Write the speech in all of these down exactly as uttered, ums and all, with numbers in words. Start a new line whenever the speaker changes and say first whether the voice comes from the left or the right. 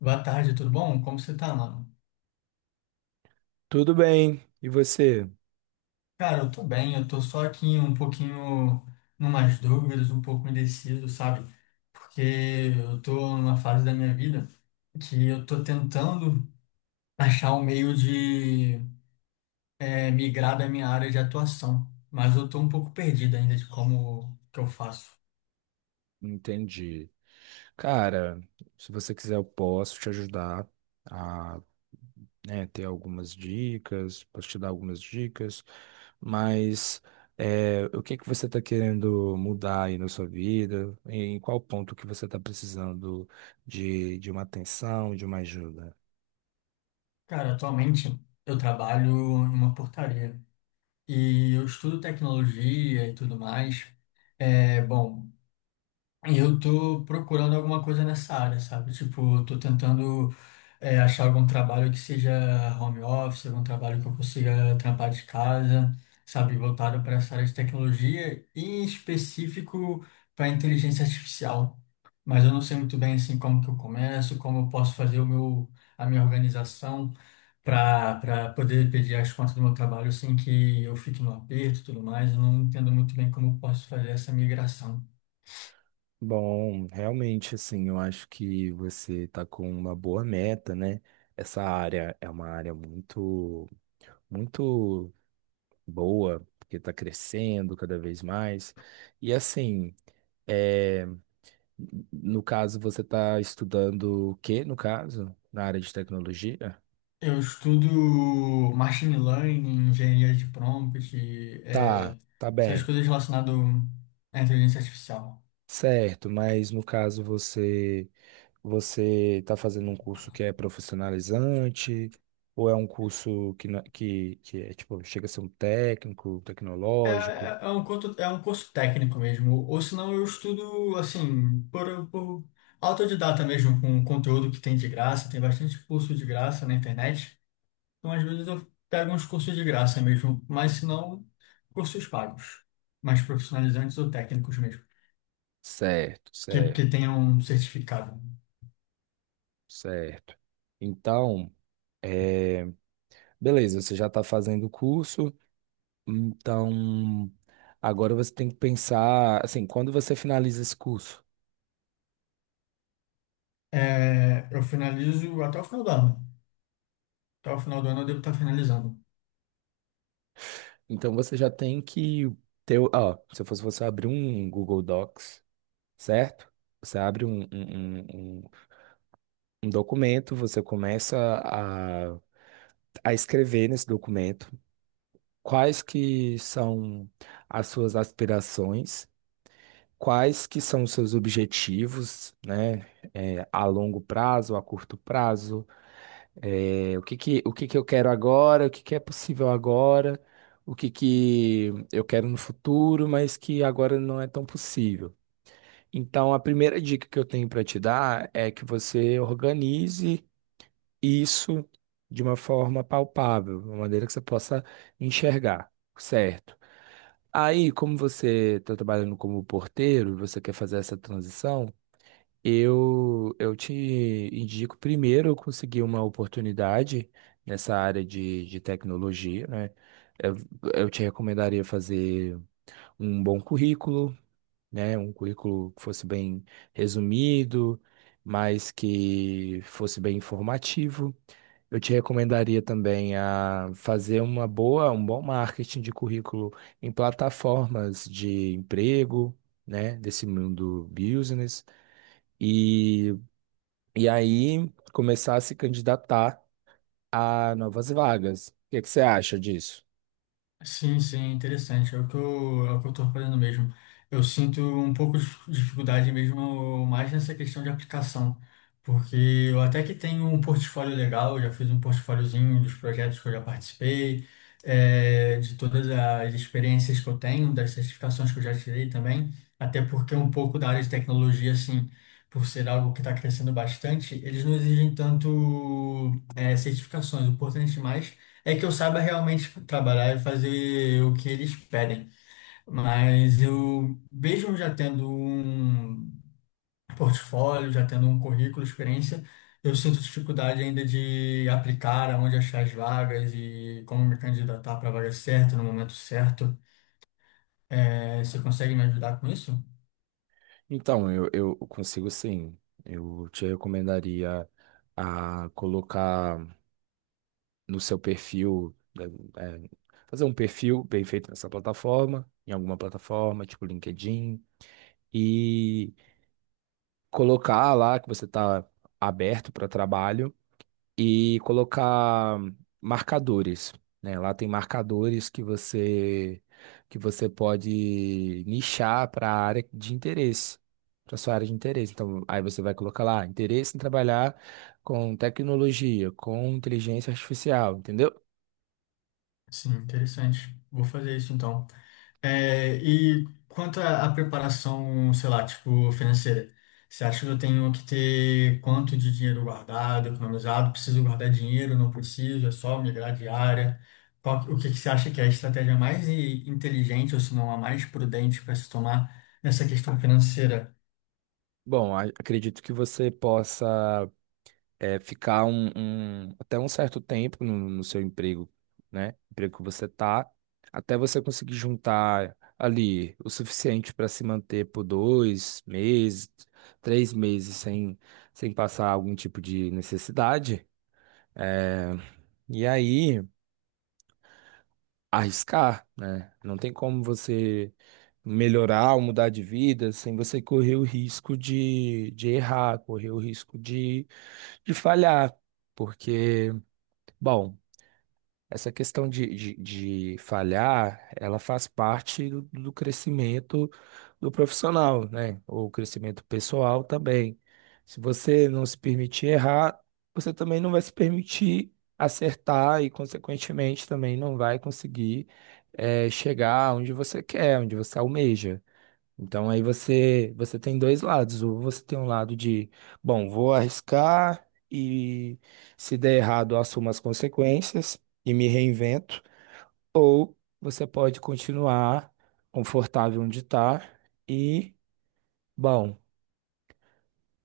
left: Boa tarde, tudo bom? Como você tá, mano?
right: Tudo bem, e você?
left: Cara, eu tô bem, eu tô só aqui um pouquinho numas dúvidas, um pouco indeciso, sabe? Porque eu tô numa fase da minha vida que eu tô tentando achar um meio de é, migrar da minha área de atuação, mas eu tô um pouco perdido ainda de como que eu faço.
right: Entendi. Cara, se você quiser, eu posso te ajudar a, né, ter algumas dicas, posso te dar algumas dicas, mas é, o que que você está querendo mudar aí na sua vida? Em qual ponto que você está precisando de, de uma atenção, de uma ajuda?
left: Cara, atualmente eu trabalho em uma portaria e eu estudo tecnologia e tudo mais. É, bom. E eu tô procurando alguma coisa nessa área, sabe? Tipo, eu tô tentando é, achar algum trabalho que seja home office, algum trabalho que eu consiga trampar de casa, sabe? Voltado para essa área de tecnologia e em específico para inteligência artificial. Mas eu não sei muito bem assim como que eu começo, como eu posso fazer o meu, a minha organização para para poder pedir as contas do meu trabalho sem que eu fique no aperto e tudo mais. Eu não entendo muito bem como eu posso fazer essa migração.
right: Bom, realmente, assim, eu acho que você está com uma boa meta, né? Essa área é uma área muito, muito boa, porque está crescendo cada vez mais. E assim, é, no caso, você está estudando o quê, no caso? Na área de tecnologia?
left: Eu estudo machine learning, engenharia de prompt,
right: Tá,
left: é,
right: tá
left: essas
right: bem.
left: coisas relacionadas à inteligência artificial.
right: Certo, mas no caso você você está fazendo um curso que é profissionalizante ou é um curso que, na- que, que é tipo, chega a ser um técnico,
left: É,
right: tecnológico?
left: é, é um curso, é um curso técnico mesmo, ou senão eu estudo assim, por, por autodidata mesmo, com conteúdo que tem de graça, tem bastante curso de graça na internet. Então, às vezes eu pego uns cursos de graça mesmo, mas se não, cursos pagos, mais profissionalizantes ou técnicos mesmo,
right: Certo,
left: que, que
right: certo,
left: tenham um certificado.
right: certo. Então, beleza, você já está fazendo o curso, então agora você tem que pensar, assim, quando você finaliza esse curso,
left: É, eu finalizo até o final do ano. Até o final do ano eu devo estar finalizando.
right: então você já tem que ter, o- ó, se eu fosse você abrir um Google Docs, certo? Você abre um, um, um, um um documento, você começa a, a escrever nesse documento quais que são as suas aspirações, quais que são os seus objetivos, né? É, a longo prazo, a curto prazo. É, o que que, o que que eu quero agora, o que que é possível agora, o que que eu quero no futuro, mas que agora não é tão possível. Então, a primeira dica que eu tenho para te dar é que você organize isso de uma forma palpável, de uma maneira que você possa enxergar, certo? Aí, como você está trabalhando como porteiro, você quer fazer essa transição, eu, eu te indico primeiro eu conseguir uma oportunidade nessa área de, de tecnologia, né? Eu, eu te recomendaria fazer um bom currículo, né? Um currículo que fosse bem resumido, mas que fosse bem informativo. Eu te recomendaria também a fazer uma boa, um bom marketing de currículo em plataformas de emprego, né? Desse mundo business. E e aí começar a se candidatar a novas vagas. O que é que você acha disso?
left: Sim, sim, é interessante. É o que eu, é o que eu tô fazendo mesmo. Eu sinto um pouco de dificuldade mesmo, mais nessa questão de aplicação, porque eu até que tenho um portfólio legal, eu já fiz um portfóliozinho dos projetos que eu já participei, é, de todas as experiências que eu tenho, das certificações que eu já tirei também, até porque um pouco da área de tecnologia, assim, por ser algo que está crescendo bastante, eles não exigem tanto, é, certificações, o importante mais é que eu saiba realmente trabalhar e fazer o que eles pedem. Mas eu, mesmo já tendo um portfólio, já tendo um currículo, experiência, eu sinto dificuldade ainda de aplicar aonde achar as vagas e como me candidatar para a vaga certa, no momento certo. É, você consegue me ajudar com isso?
right: Então, eu, eu consigo sim. Eu te recomendaria a colocar no seu perfil, eh, eh, fazer um perfil bem feito nessa plataforma, em alguma plataforma, tipo LinkedIn, e colocar lá que você está aberto para trabalho e colocar marcadores, né? Lá tem marcadores que você que você pode nichar para a área de interesse, para sua área de interesse. Então, aí você vai colocar lá interesse em trabalhar com tecnologia, com inteligência artificial, entendeu?
left: Sim, interessante. Vou fazer isso então. É, e quanto à à preparação, sei lá, tipo, financeira, você acha que eu tenho que ter quanto de dinheiro guardado, economizado? Preciso guardar dinheiro? Não preciso? É só migrar de área? Qual, o que que você acha que é a estratégia mais i- inteligente, ou se não a mais prudente para se tomar nessa questão financeira?
right: Bom, a- acredito que você possa é, ficar um, um- até um certo tempo no, no seu emprego, né? Emprego que você tá, até você conseguir juntar ali o suficiente para se manter por dois meses, três meses sem, sem passar algum tipo de necessidade. É, e aí, arriscar, né? Não tem como você melhorar ou mudar de vida sem você correr o risco de, de errar, correr o risco de, de falhar, porque bom, essa questão de, de, de falhar, ela faz parte do, do crescimento do profissional, né? O crescimento pessoal também. Se você não se permitir errar, você também não vai se permitir acertar e, consequentemente, também não vai conseguir, eh, chegar onde você quer, onde você almeja. Então aí você você tem dois lados. Ou você tem um lado de, bom, vou arriscar e se der errado, eu assumo as consequências e me reinvento. Ou você pode continuar confortável onde está e, bom,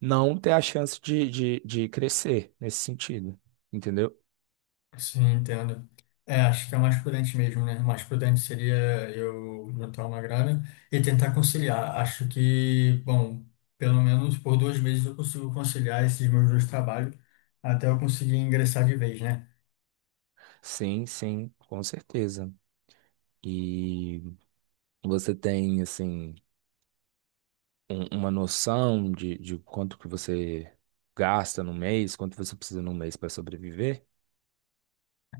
right: não ter a chance de, de, de crescer nesse sentido. Entendeu?
left: Sim, entendo. É, acho que é o mais prudente mesmo, né? O mais prudente seria eu juntar uma grana e tentar conciliar. Acho que, bom, pelo menos por dois meses eu consigo conciliar esses meus dois trabalhos até eu conseguir ingressar de vez, né?
right: Sim, sim, com certeza. E você tem, assim, um- uma noção de, de quanto que você gasta no mês, quanto você precisa no mês para sobreviver?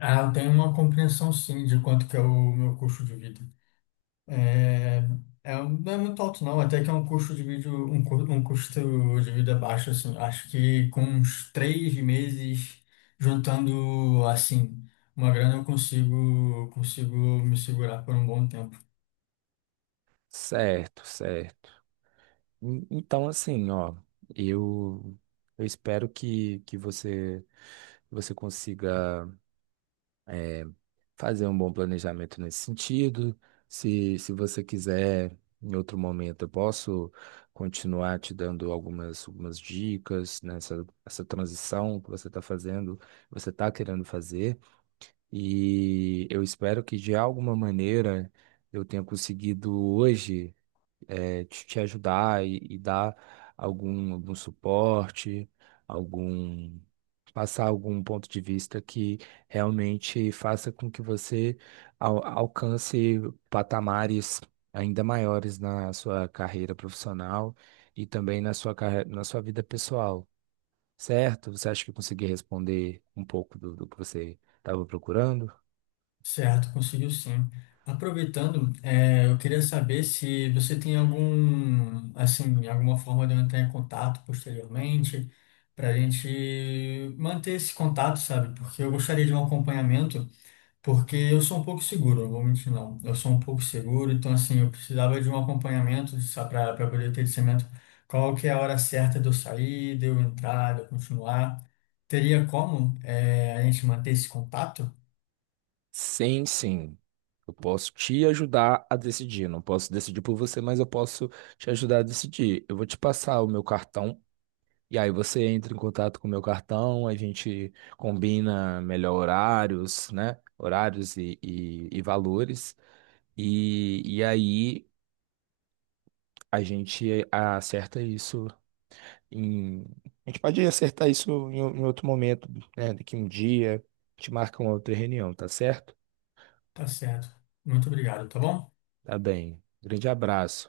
left: Ah, eu tenho uma compreensão, sim, de quanto que é o meu custo de vida. É, é, um- não é muito alto, não. Até que é um custo de vídeo, um, cu- um custo de vida baixo, assim. Acho que com uns três meses juntando, assim, uma grana eu consigo, consigo me segurar por um bom tempo.
right: Certo, certo. En- Então, assim, ó, eu, eu espero que, que você, você consiga é, fazer um bom planejamento nesse sentido. Se, se você quiser, em outro momento, eu posso continuar te dando algumas, algumas dicas nessa essa transição que você está fazendo, que você está querendo fazer. E eu espero que de alguma maneira eu tenha conseguido hoje eh, te, te ajudar e, e dar algum, algum suporte, algum passar algum ponto de vista que realmente faça com que você al- alcance patamares ainda maiores na sua carreira profissional e também na sua, carre- na sua vida pessoal, certo? Você acha que eu consegui responder um pouco do do que você estava procurando?
left: Certo, conseguiu sim. Aproveitando, é, eu queria saber se você tem algum, assim, alguma forma de eu entrar em contato posteriormente, para a gente manter esse contato, sabe? Porque eu gostaria de um acompanhamento. Porque eu sou um pouco seguro, eu vou mentir não. Eu sou um pouco seguro, então assim, eu precisava de um acompanhamento para poder ter discernimento qual que é a hora certa de eu sair, de eu entrar, de eu continuar. Teria como eh, a gente manter esse contato?
right: Sim, sim. Eu posso te ajudar a decidir. Não posso decidir por você, mas eu posso te ajudar a decidir. Eu vou te passar o meu cartão e aí você entra em contato com o meu cartão, a gente combina melhor horários, né? Horários e, e, e valores. E, e aí a gente acerta isso em. A gente pode acertar isso em, em outro momento, né? Daqui um dia, a gente marca uma outra reunião, tá certo?
left: Tá certo. Muito obrigado, tá bom?
right: Tá bem. Grande abraço.